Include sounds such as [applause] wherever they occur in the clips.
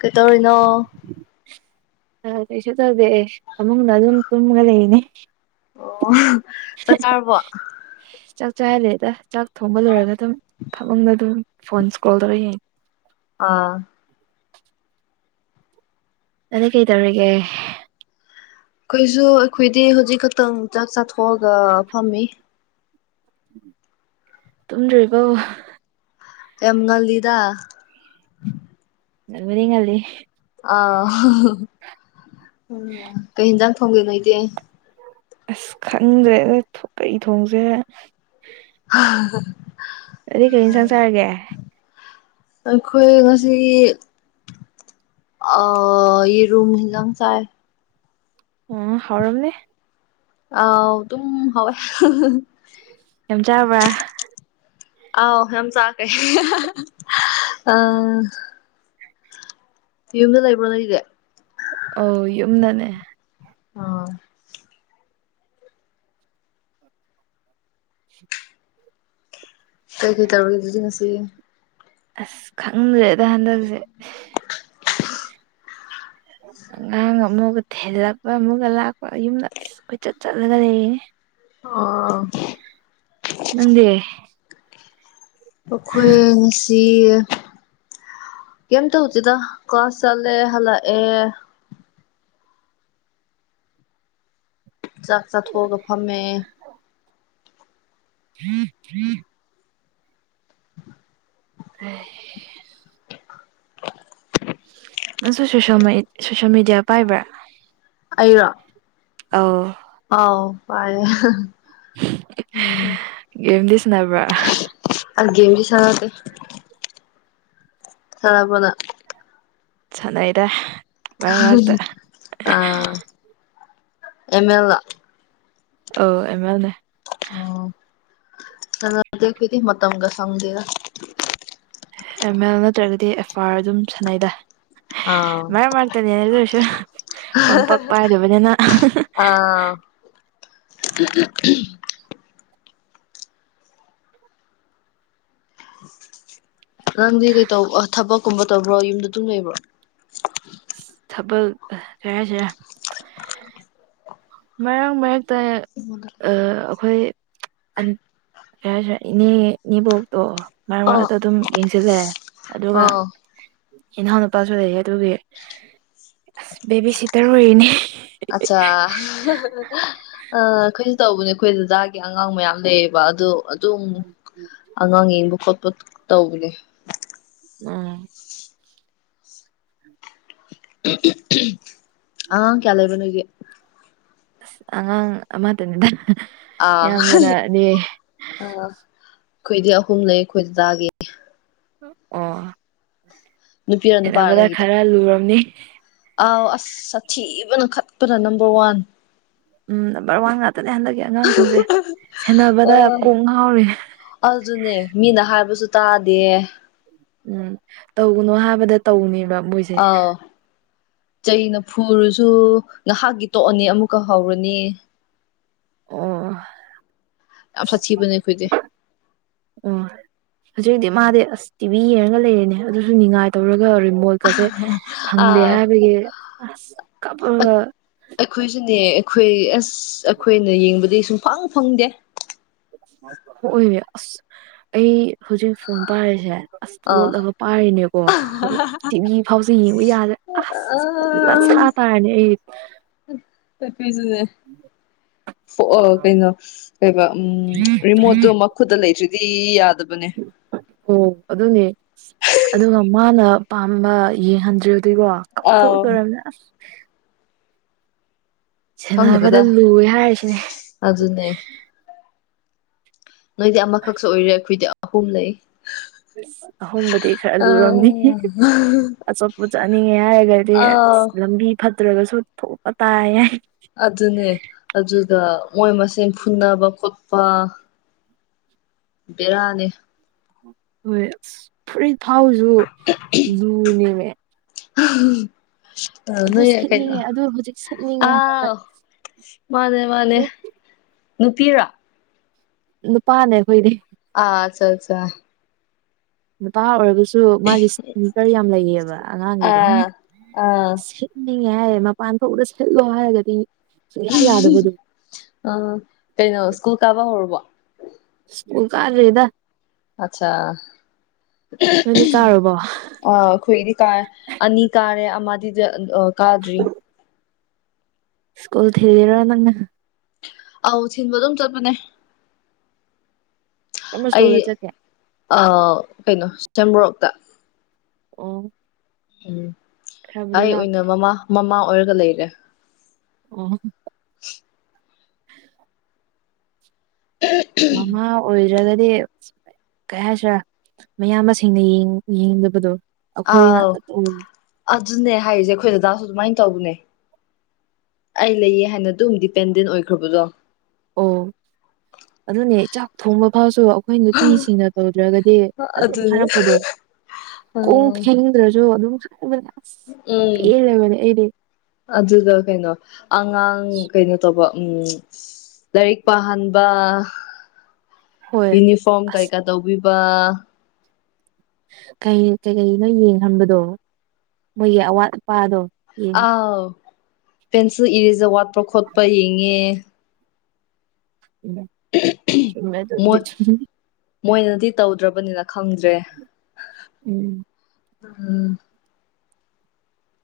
ꯀꯩꯇꯧꯔꯤꯅꯣ ꯑꯥ ꯀꯩꯁꯨ ꯇꯧꯗꯦ ꯐꯝꯃꯨꯡꯗ ꯑꯗꯨꯝ ꯇꯨꯝꯃꯒ ꯂꯩꯔꯅꯤ ꯑꯣ ꯆꯠ ꯆꯥꯔꯕꯣ ꯆꯥꯛ ꯆꯥꯛꯗꯦꯗ ꯆꯥꯛ ꯊꯣꯡꯕ ꯂꯣꯏꯔꯒ ꯑꯗꯨꯝ ꯐꯝꯃꯨꯡꯗ ꯑꯗꯨꯝ ꯐꯣꯟ ꯁ꯭ꯀꯔꯣꯜ ꯇꯧꯔ ꯌꯦꯡ ꯑꯥ ꯅꯤꯗꯤ ꯀꯩꯇꯧꯔꯤꯒꯦ ꯑꯩꯈꯣꯏꯁꯨ-ꯑꯩꯈꯣꯏꯗꯤ ꯍꯧꯖꯤꯛ ꯈꯛꯇꯪ ꯆꯥꯛ ꯆꯥꯊꯣꯛꯑꯒ ꯐꯝꯃꯤ ꯇꯨꯝꯗ꯭ꯔꯤꯕꯣ ꯌꯥꯝ ꯉꯜꯂꯤꯗ ꯉꯟꯕꯨꯗꯤ ꯉꯜꯂꯤ ꯑꯥ ꯎꯝ ꯀꯩ ꯌꯦꯟꯖꯥꯡ ꯊꯣꯡꯒꯦ ꯅꯣꯏꯗꯤ ꯑꯁ ꯈꯪꯗ꯭ꯔꯦꯗ ꯊꯣ ꯀꯩ ꯊꯣꯡꯖꯤꯔ ꯑꯗꯨꯗꯤ ꯀꯔꯤ ꯏꯟꯁꯥꯡ ꯆꯥꯔꯒꯦ [unintelligible] ꯑꯩꯈꯣꯏ ꯉꯁꯤꯒꯤ ꯑꯥ ꯌꯦꯔꯨꯝ ꯂꯧ ꯆꯥꯏ ꯎꯝ ꯍꯥꯎꯔꯝꯅꯤ ꯑꯥꯎ ꯑꯗꯨꯝ ꯍꯥꯎꯋꯦ ꯌꯥꯝ ꯆꯥꯕ꯭ꯔꯥ ꯑ ꯌꯥꯝ ꯆꯥꯈꯦ ꯑ ꯌꯨꯝꯗ ꯂꯩꯕ꯭ꯔꯣ ꯀꯥꯏꯗꯤ ꯑꯣ ꯌꯨꯝꯗ ꯂꯩ ꯑ ꯀꯩꯀꯩ ꯇꯧꯔꯤꯗꯨꯗꯤ ꯉꯁꯤ ꯑꯁ ꯈꯪꯗ꯭ꯔꯦꯗ ꯍꯟꯗꯛꯁꯦ ꯑꯉꯥꯡ ꯑꯃꯒ ꯊꯦꯜꯂꯛꯄ ꯑꯃꯒ ꯂꯥꯛꯄ ꯌꯨꯝꯗ ꯑꯩꯈꯣꯏ ꯆꯠ ꯆꯠꯂꯒ ꯂꯩꯌꯦ ꯑꯣ ꯅꯪꯗꯤ ꯑꯩꯈꯣꯏ ꯉꯁꯤ ꯀꯝ ꯇꯧꯁꯤꯗ ꯀ ꯆꯂꯦ ꯍꯜꯂꯛꯑꯦ ꯆꯥꯛ ꯆꯥꯊꯣꯛ ꯑꯒ ꯐꯝꯃꯦ [unintelligible] [unintelligible] ꯅꯪꯁꯨ ꯁꯣꯁꯦꯜ ꯃꯦ ꯁꯣꯁꯦꯜ ꯃꯦꯗꯤꯌꯥ ꯄꯥꯏꯕ꯭ꯔꯥ ꯑꯩꯔꯣ ꯑꯥꯎ ꯑꯣꯥꯎ ꯄꯥꯏꯌꯦ ꯎꯝ ꯒꯦꯝꯗꯤ ꯁꯥꯟꯅꯕ꯭ꯔꯥ [unintelligible] ꯑ ꯒꯦꯝꯗꯤ ꯁꯥꯟꯅꯗꯦ ꯁꯥꯟꯅꯕ꯭ꯔꯣ ꯅꯪ ꯁꯥꯟꯅꯩꯗ ꯃꯔꯛ ꯃꯔꯛꯇ [unintelligible] ꯑ ꯑꯦꯝ ꯃꯦꯜ ꯂꯣ ꯑꯧ ꯑꯦꯝ ꯃꯦꯜꯅꯦ ꯑꯣ [unintelligible] ꯃꯇꯝꯒ ꯁꯪꯗꯦꯗ ꯑꯦꯝ ꯑꯦꯜ ꯅꯠꯇ꯭ꯔꯒꯗꯤ ꯑꯦꯐ ꯑꯥꯔ ꯑꯗꯨꯝ ꯁꯥꯟꯅꯩ ꯗ ꯑꯥ ꯃꯔꯛ ꯃꯔꯛꯇꯅꯤꯗ ꯑꯗꯨꯁꯨ ꯐꯣꯟ ꯄꯥꯛ ꯄꯥꯏꯗꯕꯅꯤꯅ ꯑꯥ [unintelligible] ꯅꯪꯗꯤ ꯀꯩꯇꯧꯕ ꯊꯕꯛꯀꯨꯝꯕ ꯇꯧꯕ꯭ꯔꯣ ꯌꯨꯝꯗ ꯑꯗꯨꯝ ꯂꯩꯕ꯭ꯔꯣ ꯊꯕꯛ ꯀꯩ ꯍꯥꯏꯁꯤꯔ ꯃꯔꯛ ꯃꯔꯛꯇ [unintelligible] ꯑ ꯑꯩꯈꯣꯏ ꯑꯟ ꯀꯔꯤ ꯍꯥꯏꯁꯤꯔ ꯏꯅꯦ ꯏꯅꯦꯕꯣꯛꯇꯣ ꯃꯔꯛ ꯑꯥ ꯃꯔꯛꯇ ꯑꯗꯨꯝ ꯌꯦꯡꯁꯤꯜꯂꯦ ꯑꯗꯨꯒ ꯑꯥ ꯏꯅꯥꯎ ꯅꯨꯄꯥꯁꯨ ꯂꯩꯌꯦ ꯑꯗꯨꯒꯤ ꯑꯁ ꯕꯦꯕꯤ ꯁꯤꯇꯔ ꯑꯣꯏꯔꯤꯅꯦ ꯑꯆꯥ [unintelligible] ꯑꯩꯈꯣꯏꯁꯨ ꯇꯧꯕꯅꯦ ꯑꯩꯈꯣꯏ ꯗꯥꯗꯥꯒꯤ ꯑꯉꯥꯡ ꯃꯌꯥꯝ ꯂꯩꯌꯦꯕ ꯑꯗꯨ ꯑꯗꯨꯝ ꯑꯉꯥꯡ ꯌꯦꯡꯕ ꯈꯣꯠꯄ ꯇꯧꯕꯅꯦ ꯎꯝ ꯑꯉꯥꯡ ꯀꯌꯥ ꯂꯩꯕ ꯅꯣꯏꯒꯤ ꯑꯉꯥꯡ ꯑꯃ ꯇꯅꯤꯗ ꯑꯥ [unintelligible] ꯑꯩꯈꯣꯏꯗꯤ ꯑꯍꯨꯝ ꯂꯩ ꯑꯩꯈꯣꯏ ꯗꯗꯥꯒꯤ [unintelligible] ꯑꯣ ꯅꯨꯄꯤꯔ ꯅꯨꯄꯥꯔ ꯈꯦꯠꯅꯕꯗ ꯅꯪꯒꯤꯗꯣ ꯈꯔ ꯂꯨꯔꯝꯅꯤ ꯑꯥꯎ ꯑꯁ ꯁꯥꯊꯤꯕꯅ ꯈꯠꯄꯗ number one um number one ꯉꯥꯛꯇꯅꯦ ꯍꯟꯗꯛꯀꯤ ꯑꯉꯥꯡꯁꯤꯡꯖꯦ ꯁꯦꯟꯅꯕꯗ ꯑꯣ ꯀꯣꯛ ꯉꯥꯎꯔꯤ ꯑꯗꯨꯅꯦ ꯃꯤꯅ ꯍꯥꯏꯕꯁꯨ ꯇꯥꯗꯦ ꯎꯝ ꯇꯧꯒꯅꯣ ꯍꯥꯏꯕꯗ ꯇꯧꯅꯦꯕ ꯃꯣꯏꯖꯦ ꯑꯥꯎ ꯆꯩꯅ ꯐꯨꯔꯨꯁꯨ ꯉꯍꯥꯛꯀꯤ ꯇꯣꯛꯑꯅꯤ ꯑꯃꯨꯛꯀ ꯍꯧꯔꯅꯤ ꯑꯣ ꯌꯥꯝ ꯁꯥꯊꯤꯕꯅꯦ ꯑꯩꯈꯣꯏꯗꯤ [unintelligible] ꯑꯣ ꯍꯧꯖꯤꯛ ꯍꯧꯛꯇꯤ ꯃꯥꯗꯤ ꯑꯁ ꯇꯤ ꯚꯤ ꯌꯦꯡꯉꯒ ꯂꯩꯔꯦꯅꯦ ꯑꯗꯨꯁꯨ ꯉꯥꯏ ꯇꯧꯔꯒ ꯔꯤꯃꯣꯠ ꯀꯁꯦ ꯐꯪꯗꯦ ꯑꯥ ꯍꯥꯏꯕꯒꯤ ꯑꯁ ꯀꯞꯄꯒ ꯑꯩꯈꯣꯏꯁꯨꯅꯦ ꯑꯩꯈꯣꯏ ꯑꯁ ꯑꯩꯈꯣꯏꯅ ꯌꯦꯡꯕꯗꯤ ꯁꯨꯡ ꯐꯪ ꯐꯪꯗꯦ [unintelligible] ꯍꯣꯏ ꯑꯁ ꯑꯩ ꯍꯧꯖꯤꯛ ꯐꯣꯟ ꯄꯥꯏꯔꯤꯁꯦ ꯑꯁ ꯑꯥ ꯂꯣꯠꯂꯒ ꯄꯥꯏꯔꯤꯅꯦꯀꯣ ꯇꯤꯚꯤ ꯐꯥꯎꯁꯦ ꯌꯦꯡꯉꯨ ꯌꯥꯗ꯭ꯔꯦ ꯑꯁ [unintelligible] ꯑꯩ [unintelligible] [unintelligible] ꯀꯩꯅꯣ ꯀꯩꯕ ꯎꯝ ꯔꯤꯃꯣꯠꯇꯣ ꯈꯨꯠꯇ ꯂꯩꯇ꯭ꯔꯤꯗꯤ ꯌꯥꯗꯕꯅꯦ [unintelligible] ꯑꯣ ꯑꯗꯨꯅꯦ ꯑꯗꯨꯒ ꯃꯥꯅ ꯄꯥꯝꯕ ꯌꯦꯡꯍꯟꯗ꯭ꯔ ꯗ꯭ꯔꯤꯀꯣ ꯑꯥꯎ ꯀꯞꯊꯣꯛꯇꯣꯏꯔꯤꯅꯦ ꯑꯁ ꯁꯦꯟꯅꯕꯗ ꯂꯨꯑꯦ ꯍꯥꯏꯔꯤꯁꯤꯅꯦ ꯑꯗꯨ ꯑꯗꯨꯅꯦ ꯅꯣꯏꯗꯤ ꯑꯃꯈꯛꯁꯨ ꯑꯣꯏꯔꯦ ꯑꯩꯈꯣꯏꯗꯤ ꯑꯍꯨꯝ ꯂꯩ ꯑꯁ ꯑꯍꯣꯡꯕꯗꯤ ꯈꯔ ꯑ ꯂꯨꯝꯅꯤ ꯑꯆꯣꯄ ꯆꯠꯅꯤꯡꯉꯦ ꯍꯥꯏꯔꯒꯗꯤ ꯑ ꯑꯥ ꯂꯝꯕꯤ ꯐꯠꯇ꯭ꯔꯒꯁꯨ ꯊꯣꯛꯄ ꯇꯥꯏ ꯍꯥꯏꯏ ꯑꯗꯨꯅꯦ ꯑꯗꯨꯒ ꯃꯣꯏ ꯃꯦꯟ ꯐꯨꯅꯕ ꯈꯣꯠꯄ ꯕꯤꯔꯥꯅꯦ ꯍꯣꯏ ꯑꯁ ꯐꯨꯔꯤꯠ ꯊꯥꯎꯁꯨ ꯂꯨꯅꯦꯕ ꯑꯗꯨ ꯑ ꯀꯩꯅ ꯁꯦꯠꯅꯤꯡꯉꯦ ꯑꯗꯨ ꯍꯧꯖꯤꯛ ꯁꯦꯠꯅꯤꯡꯉꯦ ꯑ ꯍꯥꯏꯔꯒ ꯃꯥꯅꯦ ꯃꯥꯅꯦ ꯅꯨꯄꯤꯔꯥ ꯅꯨꯄꯥꯅꯦ ꯑꯩꯈꯣꯏꯅꯦ ꯑ ꯑꯠꯆꯥ ꯑꯠꯆꯥ ꯅꯨꯄꯥ ꯑꯣꯏꯔꯒꯁꯨ ꯃꯥꯒꯤ ꯏꯁꯝꯀꯔ ꯌꯥꯝ ꯂꯩꯌꯦꯕ ꯑꯉꯥꯡꯒꯤꯗ ꯑꯥ ꯑꯥ ꯅꯤꯡꯉꯦ ꯍꯥꯏꯌꯦ ꯃꯄꯥꯟ ꯊꯣꯛꯗ ꯁꯤꯠꯂꯣ ꯍꯥꯏꯔꯒꯗꯤ ꯁꯨꯡꯌꯥ ꯌꯥꯗꯕꯗꯨ ꯎꯝ ꯀꯩꯅꯣ ꯁ꯭ꯀꯨꯜ ꯀꯥꯕ ꯍꯧꯔꯔꯕꯣ ꯁꯀꯨꯜ ꯀꯔ ꯔꯦꯗ ꯑꯆꯥ ꯅꯣꯏꯗꯤ ꯀꯥꯔꯨꯕꯣ ꯑ ꯑꯩꯈꯣꯏꯗꯤ ꯀꯥꯔꯦ ꯑꯅꯤ ꯀꯥꯔꯦ ꯑꯃꯗꯤ ꯀꯥꯗ꯭ꯔꯤ ꯁꯀꯨꯜ ꯊꯤꯗꯔꯣ ꯅꯪ ꯑꯧ ꯊꯤꯟꯕ ꯑꯗꯨꯝ ꯆꯠꯄꯅꯦ ꯀꯃꯔꯁ ꯁꯀꯣꯜꯗ ꯆꯠꯀꯦ ꯑ ꯀꯩꯅꯣ ꯁꯕꯣꯔꯣꯛꯇ ꯑꯣ ꯎꯝ ꯈꯔꯕꯨꯗꯤ ꯑꯩ ꯑꯣꯏꯅ ꯃꯃꯥ ꯃꯃꯥ ꯑꯣꯏꯔꯒ ꯂꯩꯔꯦ ꯑꯣ ꯃꯃ ꯑꯣꯏꯗ꯭ꯔꯒꯗꯤ ꯀꯩ ꯍꯥꯏꯁꯤꯔꯦ ꯃꯌꯥꯝꯕ ꯃꯁꯤꯡꯅ ꯌꯦꯡꯗꯕꯗꯣ ꯑꯩꯈꯣꯏ ꯑꯥꯎ ꯉꯥꯛꯇ ꯑꯗꯨꯅꯦ ꯍꯥꯏꯔꯤꯁꯦ ꯑꯩꯈꯣꯏ ꯗꯗꯥꯁꯨ ꯑꯗꯨꯃꯥꯏꯅ ꯇꯧꯕꯅꯦ ꯑꯩ ꯂꯩꯌꯦ ꯍꯥꯏꯅ ꯑꯗꯨꯝ ꯗꯤꯄꯦꯟꯗꯦꯟ ꯑꯣꯏꯈ꯭ꯔꯕꯗꯣ ꯑꯣ ꯑꯗꯨꯅꯦ ꯆꯥꯛ ꯊꯣꯡꯕ ꯐꯥꯎꯁꯨ ꯑꯩꯈꯣꯏ ꯅꯨꯄꯤꯁꯤꯡꯅ ꯇꯧꯗ꯭ꯔꯒꯗꯤ ꯑꯗꯨꯝ ꯑꯗꯨꯅꯦ ꯍꯥꯏꯔꯛꯄꯗꯣ ꯀꯣꯡ ꯐ ꯭ꯔꯖꯣ ꯑꯗꯨ ꯎꯝ ꯑꯗꯨꯗ ꯀꯩꯅꯣ ꯑꯉꯥꯡ ꯀꯩꯅꯣ ꯇꯧꯕ ꯎꯝ ꯂꯥꯏꯔꯤꯛ ꯄꯥꯍꯟꯕ ꯍꯣꯏ ꯌꯨꯅꯤꯐꯣꯔꯝ ꯑꯁ ꯀꯩꯀꯥ ꯇꯧꯕꯤꯕ ꯀꯩꯀꯩꯅꯣ ꯌꯦꯡꯍꯟꯕꯗꯣ ꯃꯣꯏꯒꯤ ꯑꯋꯥꯠ ꯑꯄꯥꯗꯣ ꯌꯦꯡ ꯑꯥꯎ ꯄꯦꯟꯁꯤꯜ ꯏꯔꯤꯖ ꯋꯥꯠꯄ ꯈꯣꯠꯄ ꯌꯦꯡꯉꯦ ꯃꯦ ꯇꯗꯤ ꯃꯣꯏ ꯃꯣꯏꯅꯗꯤ ꯇꯧꯗ꯭ꯔꯕꯅꯤꯅ ꯈꯪꯗ꯭ꯔꯦ ꯎꯝ ꯎꯝ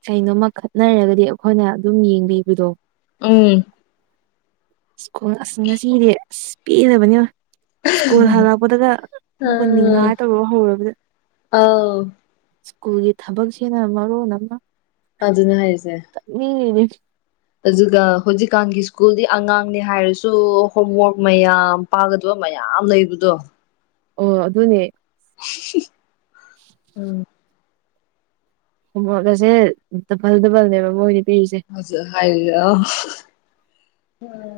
ꯀꯩꯅꯣꯝꯃ ꯈꯠꯅꯔꯒꯗꯤ ꯑꯩꯈꯣꯏꯅ ꯑꯗꯨꯝ ꯌꯦꯡꯕꯤꯕꯗꯣ ꯎꯝ ꯁꯀꯣ ꯑꯁ ꯉꯁꯤꯗꯤ ꯑꯁ ꯄꯤꯅꯕꯅꯦ ꯁ꯭ꯀꯨꯜ ꯍꯜꯂꯛꯄꯗꯒ ꯑꯃꯨꯛꯒ ꯑꯥ ꯅꯤꯡꯉꯥꯏ ꯇꯧꯔꯒ ꯍꯧꯔꯕꯗ ꯑꯥꯎ ꯁ꯭ꯀꯨꯜꯒꯤ ꯊꯕꯛꯁꯤꯅ ꯃꯔꯨ ꯅꯃ ꯑꯗꯨꯅ ꯍꯥꯏꯔꯤꯁꯦ ꯎ ꯑꯗꯨꯒ ꯍꯧꯖꯤꯛꯀꯥꯟꯒꯤ ꯁ꯭ꯀꯨꯜꯗꯤ ꯑꯉꯥꯡꯅꯤ ꯍꯥꯏꯔꯁꯨ ꯍꯣꯝꯋꯔꯛ ꯃꯌꯥꯝ ꯄꯥꯒꯗꯕ ꯃꯌꯥꯝ ꯂꯩꯕꯗꯣ ꯑꯣ ꯑꯗꯨꯅꯦ [unintelligible] ꯎꯝ ꯐꯨꯕꯣꯜꯒꯁꯦ ꯗꯕꯜ ꯗꯕꯜꯅꯦꯕ ꯃꯣꯏꯗ ꯄꯤꯔꯤꯁꯦ [unintelligible]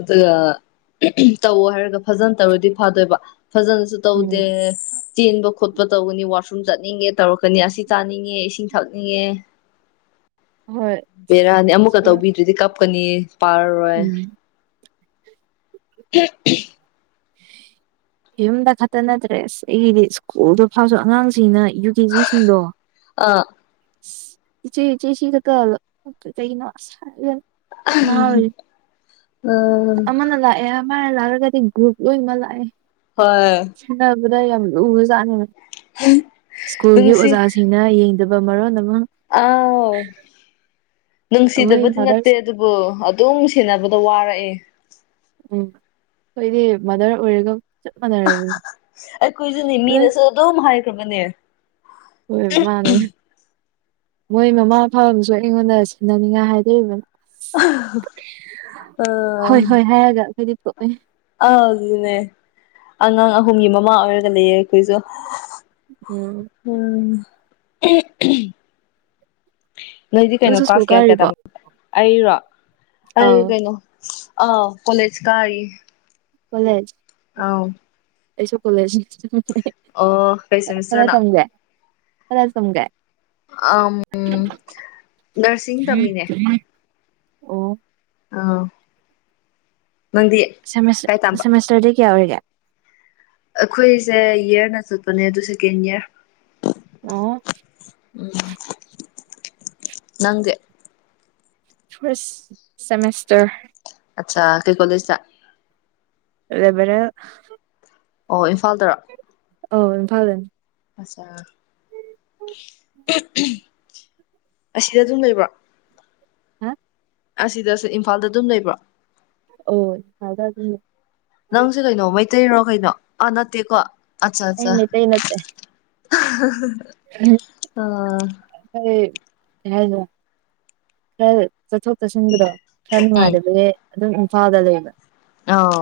ꯑꯗꯨꯒ [unintelligible] ꯇꯧ ꯍꯥꯏꯔꯒ ꯐꯖꯅ ꯇꯧꯔꯗꯤ ꯐꯗꯣꯏꯕ ꯐꯖꯅꯁꯨ ꯇꯧꯗꯦ ꯎꯝ ꯆꯦꯟꯕ ꯈꯣꯠꯄ ꯇꯧꯒꯅꯤ ꯋꯥꯁꯔꯨꯝ ꯆꯠꯅꯤꯡꯉꯦ ꯇꯧꯔꯛꯀꯅꯤ ꯑꯁꯤ ꯆꯥꯅꯤꯡꯉꯦ ꯏꯁꯤꯡ ꯊꯛꯅꯤꯡꯉꯦ [unintelligible] ꯍꯣꯏ ꯕꯦꯔꯥꯅꯤ ꯑꯃꯨꯛꯀ ꯁ꯭ꯀꯨꯜ ꯇꯧꯕꯤꯗ꯭ꯔꯤꯗꯤ ꯀꯞꯀꯅꯤ ꯄꯥ ꯎꯝ [unintelligible] ꯌꯨꯝꯗ ꯈꯛꯇ ꯅꯠꯇ꯭ꯔꯦ ꯑꯁ ꯑꯩꯒꯤꯗꯤ ꯁ꯭ꯀꯨꯜꯗꯣ ꯐꯥꯎꯁꯨ ꯑꯉꯥꯡꯁꯤꯡꯅ ꯌꯨ ꯀꯦ ꯖꯤꯁꯤꯡꯗꯣ ꯑꯥ ꯏꯁ ꯏꯆꯦ ꯏꯆꯦ ꯁꯤꯗꯀꯂꯣ [unintelligible] ꯀꯩꯒꯤꯅꯣ [inaudible] ꯀꯣꯛ ꯉꯥꯎꯔꯤ ꯎꯝ ꯑꯃꯅ ꯂꯥꯛꯑꯦ ꯃꯥꯅ ꯂꯥꯛꯂꯒꯗꯤ ꯒ꯭ꯔꯨꯨꯞ ꯂꯣꯏ ꯃꯥ ꯂꯥꯑꯦ ꯍꯣꯏ ꯁꯥꯟꯅꯕꯗ ꯌꯥꯝ ꯂꯨꯒꯔꯥꯆꯥꯠꯅꯤ ꯁ꯭ꯀꯨꯜꯒꯤ ꯅꯨꯡꯁꯤ ꯑꯣꯖꯥꯁꯤꯡꯅ ꯌꯦꯡꯗꯕ ꯃꯔꯣꯟ ꯑꯃ ꯑꯥꯎ ꯑꯩꯈꯣꯏ ꯅꯨꯡꯁꯤꯗꯕꯗꯤ ꯅꯠꯇꯦ ꯃꯥꯗꯔꯁ ꯑꯗꯨ ꯑꯣ ꯑꯗꯨꯝ ꯁꯦꯟꯅꯕꯗ ꯋꯥꯔꯛꯑꯦ ꯎꯝ ꯈꯣꯏꯗꯤ ꯃꯥꯗꯔ ꯑꯣꯏꯔꯗꯧ ꯑꯩꯈꯣꯏꯁꯨꯅꯦ ꯑꯗꯩ ꯃꯤꯅꯁꯨ ꯑꯗꯨꯝ ꯍꯥꯏꯈ꯭ꯔꯕꯅꯦ ꯍꯣꯏ ꯃꯥꯟꯅꯦ ꯃꯣꯏ ꯃꯃꯥ ꯐꯕꯁꯨ ꯑꯩꯉꯣꯟꯗ ꯁꯤꯟꯅꯅꯤꯡꯉꯥꯏ ꯍꯥꯏꯗꯣꯔꯤꯕꯅ ꯑ ꯍꯣꯏ ꯍꯣꯏ ꯍꯥꯏꯔꯒ ꯑꯩꯈꯣꯏꯗꯤ ꯄꯣꯛꯑꯦ ꯑꯥ ꯑꯗꯨꯅꯦ ꯑꯉꯥꯡ ꯑꯍꯨꯝꯒꯤ ꯃꯃꯥ ꯑꯣꯏꯔꯒ ꯂꯩꯌꯦ ꯑꯩꯈꯣꯏꯁꯨ ꯎꯝ ꯎꯝ [unintelligible] ꯅꯣꯏꯗꯤ ꯀꯩꯅꯣ ꯅꯪꯁꯨ ꯁ꯭ꯀꯨꯜ ꯀꯂꯥꯁ ꯀꯌꯥ ꯀꯌꯥ ꯀꯥꯔꯤꯕꯣ ꯇꯝ ꯑꯩꯔꯣ ꯑꯩ ꯑꯥꯎ ꯀꯩꯅꯣ ꯑꯥ ꯀꯣꯂꯦꯖ ꯀꯥꯔꯤ ꯀꯣꯂꯦꯖ ꯑꯥꯎ ꯑꯩꯁꯨ ꯀꯣꯂꯦꯖꯁꯦ ꯑꯣ ꯀꯩ ꯈꯔ ꯁꯦꯃꯤꯁꯇꯔꯅꯣ ꯇꯝꯒꯦ ꯈꯔ ꯇꯝꯒꯦ ꯑ ꯎꯝ ꯅꯔꯁꯤꯡ ꯇꯝꯃꯤꯅꯦ ꯑꯣ ꯑꯥꯎ ꯁꯦꯃꯤꯁ ꯁꯦꯃꯦꯁꯇꯔꯗꯒꯤ ꯀꯌꯥ ꯑꯣꯏꯔꯤꯒꯦ ꯑꯩꯈꯣꯏꯁꯦ ꯏꯌꯔꯅ ꯆꯠꯄꯅꯦ ꯑꯗꯨ ꯁꯦꯀꯦꯟ ꯏꯌꯥꯔ ꯑꯣ ꯎꯝ ꯅꯪꯗꯤ ꯐꯥꯔꯁ ꯁꯃꯦꯁꯇꯔ ꯑꯆꯥ ꯀꯩ ꯀꯣꯂꯦꯖꯇꯥ ꯔꯦꯕꯦꯔꯦꯜ ꯑꯣ ꯏꯝꯐꯥꯜꯗꯔꯣ ꯑꯣ ꯏꯝꯐꯜꯗꯅꯤ ꯑꯆꯥ [unintelligible] ꯑꯁꯤꯗ ꯑꯗꯨꯝ ꯂꯩꯕ꯭ꯔꯣ ꯍꯥ ꯑꯁꯤꯗꯁꯨ ꯏꯝꯐꯥꯜꯗ ꯑꯗꯨꯝ ꯂꯩꯕ꯭ꯔꯣ ꯍꯣꯏ ꯏꯝꯐꯥꯜꯗ ꯑꯗꯨꯝ ꯂꯩ ꯅꯪꯁꯦ ꯀꯩꯅꯣ ꯃꯩꯇꯩꯔꯣ ꯀꯩꯅꯣ ꯑꯥ ꯅꯠꯇꯦꯀꯣ ꯑꯠꯆꯥ ꯑꯩ ꯑꯠꯆꯥ ꯃꯩꯇꯩ ꯅꯠꯇꯦ [unintelligible] [unintelligible] ꯑ ꯀꯩ ꯍꯥꯏꯅꯣ ꯈꯔ ꯆꯠꯊꯣꯛ ꯆꯠꯁꯤꯟꯒꯤꯗꯣ ꯈꯔ ꯅꯨꯡꯉꯥꯏꯗꯕꯒꯤ ꯑꯗꯨꯝ ꯏꯝꯐꯥꯜꯗ ꯂꯩꯕ ꯑ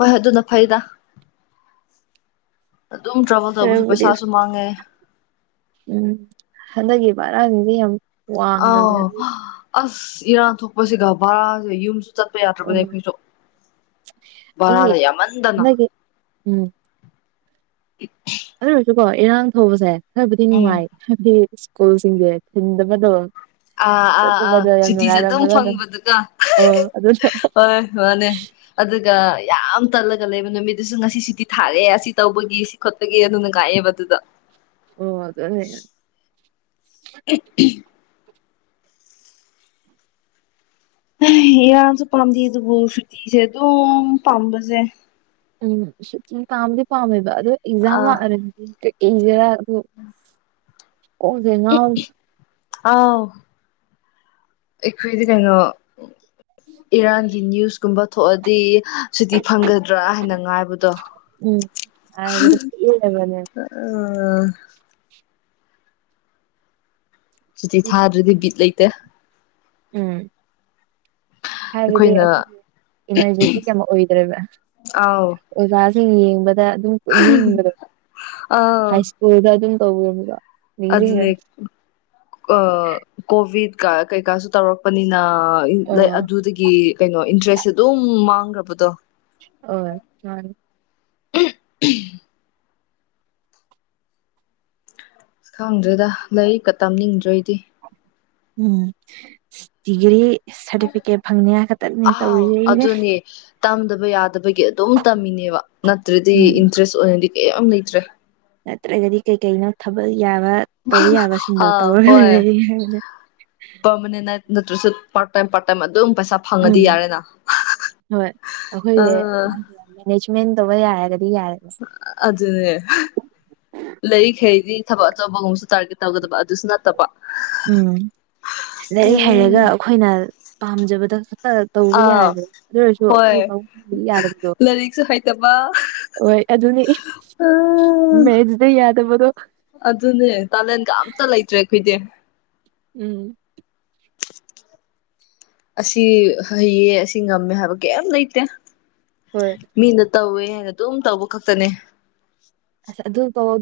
ꯍꯣꯏ ꯑꯗꯨꯅ ꯐꯩꯗ ꯑꯗꯨꯝ ꯇ꯭ꯔꯥꯕꯦꯜ ꯇꯧꯕꯁꯨ ꯈꯔꯕꯨꯗꯤ ꯄꯩꯁꯥꯁꯨ ꯃꯥꯡꯉꯦ ꯎꯝ ꯍꯟꯗꯛꯀꯤ ꯕꯔꯥꯖꯤꯗꯤ ꯌꯥꯝ ꯋꯥꯡꯈ꯭ꯔꯕꯅꯦ ꯑꯥꯎ ꯑꯗꯨꯒꯤ ꯑꯁ ꯏꯔꯥꯡ ꯊꯣꯛꯄꯁꯤꯒ ꯚꯔꯥꯁꯦ ꯌꯨꯝ ꯆꯠꯄ ꯌꯥꯗ꯭ꯔꯕꯗꯤ ꯑꯩꯈꯣꯏꯁꯨ ꯑꯩꯒꯤ ꯚꯔꯥꯗ ꯌꯥꯝꯃꯟꯗꯅ ꯍꯟꯗꯛꯀꯤ ꯎꯝ ꯑꯗꯨ ꯑꯣꯏꯔꯁꯨꯀꯣ ꯏꯔꯥꯡ ꯊꯧꯕꯁꯦ ꯈꯔꯕꯨꯗꯤ ꯎꯝ ꯅꯨꯡꯉꯥꯏ ꯍꯥꯏꯕꯗꯤ ꯁ꯭ꯀꯨꯜꯁꯤꯡꯁꯦ ꯊꯤꯟꯗꯕꯗꯣ ꯑꯥ ꯑꯥ ꯑꯥ ꯆꯠꯇꯕꯗꯣ ꯁꯨꯇꯤꯁꯦ ꯑꯗꯨꯝ ꯐꯪꯕꯗꯨꯒ ꯑ ꯑꯗꯨ ꯍꯣꯏ ꯃꯥꯅꯦ ꯑꯗꯨꯒ ꯌꯥꯝ ꯇꯜꯂꯒ ꯂꯩꯕ ꯅꯨꯃꯤꯠꯇꯗꯨꯁꯨ ꯉꯁꯤ ꯁꯤꯇꯤ ꯊꯥꯔꯦ ꯁꯤ ꯇꯧꯕꯒꯤ ꯁꯤ ꯈꯣꯠꯄꯒꯤ ꯑꯗꯨꯅ ꯉꯥꯑꯦꯕ ꯑꯗꯨꯗ ꯑꯣ ꯑꯗꯅꯦ [unintelligible] ꯌꯁꯨ ꯄꯥꯝꯗꯦ ꯑꯗꯨꯕꯨ ꯁꯨꯇꯤꯁꯦ ꯑꯗꯨꯝ ꯄꯥꯝꯕꯁꯦ ꯎꯝ ꯁꯨꯇꯤ ꯄꯥꯝꯗꯤ ꯄꯥꯝꯃꯦꯕ ꯑꯗꯣ ꯑꯦꯛꯖꯥꯝ ꯑꯥ ꯂꯥꯛꯑ [unintelligible] ꯎꯝ ꯀꯣꯡꯖꯦ ꯉꯥꯎ ꯑꯥꯎ ꯑꯩꯈ꯭ꯣꯏꯗꯤ ꯀꯩꯅꯣ ꯏꯔꯥꯟꯒꯤ ꯅ꯭ꯌꯨꯁ ꯀꯨꯝꯕ ꯊꯣꯛꯑꯗꯤ ꯁꯤꯇꯤ ꯐꯪꯒꯗ꯭ꯔꯥ ꯍꯥꯏꯅ ꯉꯥꯏꯕꯗꯣ ꯎꯝ ꯍꯥꯏꯕꯗ ꯄꯦꯜꯂꯒꯅꯦ [unintelligible] ꯁꯨꯇꯤ ꯊꯥꯗ꯭ꯔꯗꯤ ꯕꯤꯠ ꯂꯩꯇꯦ ꯎꯝ ꯍꯥꯏꯕꯗꯤ ꯑꯩꯈꯣꯏꯅ ꯑꯩꯈꯣꯏꯒꯤ ꯏꯅꯔꯖꯦꯇꯤꯛ ꯌꯥꯝ ꯑꯣꯏꯗ꯭ꯔꯦꯕ ꯑꯥꯎ ꯑꯣꯖꯥꯖꯤꯡ ꯌꯦꯡꯕꯗ ꯑꯗꯨꯝ ꯃꯤꯡꯕꯗꯣ ꯑꯥ ꯍꯥꯏꯁ ꯏꯁ꯭ꯀꯨꯜꯗ ꯑꯗꯨꯝ [unintelligible] ꯅꯤꯡꯁꯤꯡꯉꯦ ꯑꯗꯨꯅꯦ ꯀꯣꯚꯤꯠ ꯀ ꯀꯩꯀꯥꯁꯨ ꯇꯧꯔꯛꯄꯅꯤꯅ ꯑꯣ ꯑꯗꯨꯗꯒꯤ ꯀꯩꯅꯣ ꯏꯟꯇ꯭ꯔꯦꯁꯁꯦ ꯑꯗꯨꯝ ꯃꯥꯡꯈ꯭ꯔꯕꯗꯣ ꯑꯣ ꯃꯅꯤ [unintelligible] [inaudible] ꯈꯪꯗ꯭ꯔꯦꯗ ꯂꯥꯏꯔꯤꯛꯀ ꯇꯝꯅꯤꯡꯗ꯭ꯔꯦ ꯑꯩꯗꯤ ꯎꯝ ꯗꯤꯒ꯭ꯔꯤ ꯁꯥꯔꯇꯤꯐꯤꯀꯦꯠ ꯐꯪꯅꯤꯉ ꯈꯛꯇꯅꯤ ꯑꯥꯎ ꯇꯧꯔꯤꯁꯦ ꯏꯅꯦ [unintelligible] ꯇꯝꯗꯕ ꯌꯥꯗꯕꯒꯤ ꯑꯗꯨꯝ ꯇꯝꯃꯤꯅꯦꯕ ꯅꯠꯇ꯭ꯔꯗꯤ ꯎꯝ ꯏꯟꯇꯔꯦꯁ ꯑꯣꯏꯅꯗꯤ ꯀꯩꯌꯝ ꯂꯩꯇ꯭ꯔꯦ ꯅꯠꯇ꯭ꯔꯒꯗꯤ ꯀꯩ-ꯀꯩꯅꯣ ꯊꯕꯛ ꯌꯥꯕ ꯇꯧꯕ ꯌꯥꯕꯁꯤꯡꯗꯣ ꯑꯥ ꯇꯧꯔꯒ [inaudible] ꯍꯥꯏꯕꯅꯦ ꯄ꯭ꯔꯃꯅꯦꯟ ꯅꯠ-ꯅꯠꯇꯁꯨ ꯄ꯭ꯥꯔꯛꯇꯥꯏꯝ-ꯄ꯭ꯥꯔꯛꯇꯥꯏꯝ ꯑꯗꯨꯝ ꯄꯩꯁꯥ ꯐꯪꯉꯗꯤ ꯎꯝ ꯌꯥꯔꯦꯅ ꯍꯣꯏ ꯑꯩꯈꯣꯏꯒꯤ ꯑꯥ ꯃꯦꯅꯦꯖꯃꯦꯟ ꯇꯧꯕ ꯌꯥꯔꯒꯗꯤ ꯌꯥꯔꯦ ꯑꯗꯨꯅꯦ ꯂꯩꯔꯤꯛ ꯍꯩꯔꯗꯤ ꯊꯕꯛ ꯑꯆꯧꯕꯒꯨꯝꯕꯁꯨ ꯇꯥꯔꯒꯦꯠ ꯇꯧꯒꯗꯕ ꯑꯗꯨꯁꯨ ꯅꯠꯇꯕ ꯎꯝ ꯂꯥꯏꯔꯤꯛ ꯍꯩꯔꯒ ꯑꯩꯈꯣꯏꯅ ꯄꯥꯝꯖꯕꯗ ꯇꯧꯕ ꯑꯥ ꯌꯥꯏꯕꯅꯦ ꯑꯗꯨ ꯑꯣꯏꯔꯁꯨ ꯍꯣꯏ ꯑꯈꯣꯏ ꯄꯥꯕꯨꯡ [inaudible] ꯗꯤ ꯌꯥꯗꯕꯗꯣ ꯂꯥꯏꯔꯤꯛꯁꯨ ꯍꯩꯇꯕ ꯍꯣꯏ ꯑꯗꯨꯅꯤ ꯃꯦꯖꯗꯤ ꯌꯥꯗꯕꯗꯣ ꯑꯗꯨꯅꯦ ꯇꯥꯜꯂꯦꯟ ꯀ ꯑꯝꯇ ꯂꯩꯇ꯭ꯔꯦ ꯑꯩꯈꯣꯏꯗꯤ ꯎꯝ ꯑꯁꯤ ꯍꯩꯌꯦ ꯑꯁꯤ ꯉꯝꯃꯦ ꯍꯥꯏꯕ ꯀꯩꯝ ꯂꯩꯇꯦ꯫ ꯍꯣꯏ ꯃꯤꯅ ꯇꯧꯋꯦ ꯍꯥꯏꯅ ꯑꯗꯨꯝ ꯇꯧꯕ ꯈꯛꯇꯅꯦ꯫ ꯑꯁ ꯑꯗꯨ ꯇꯧ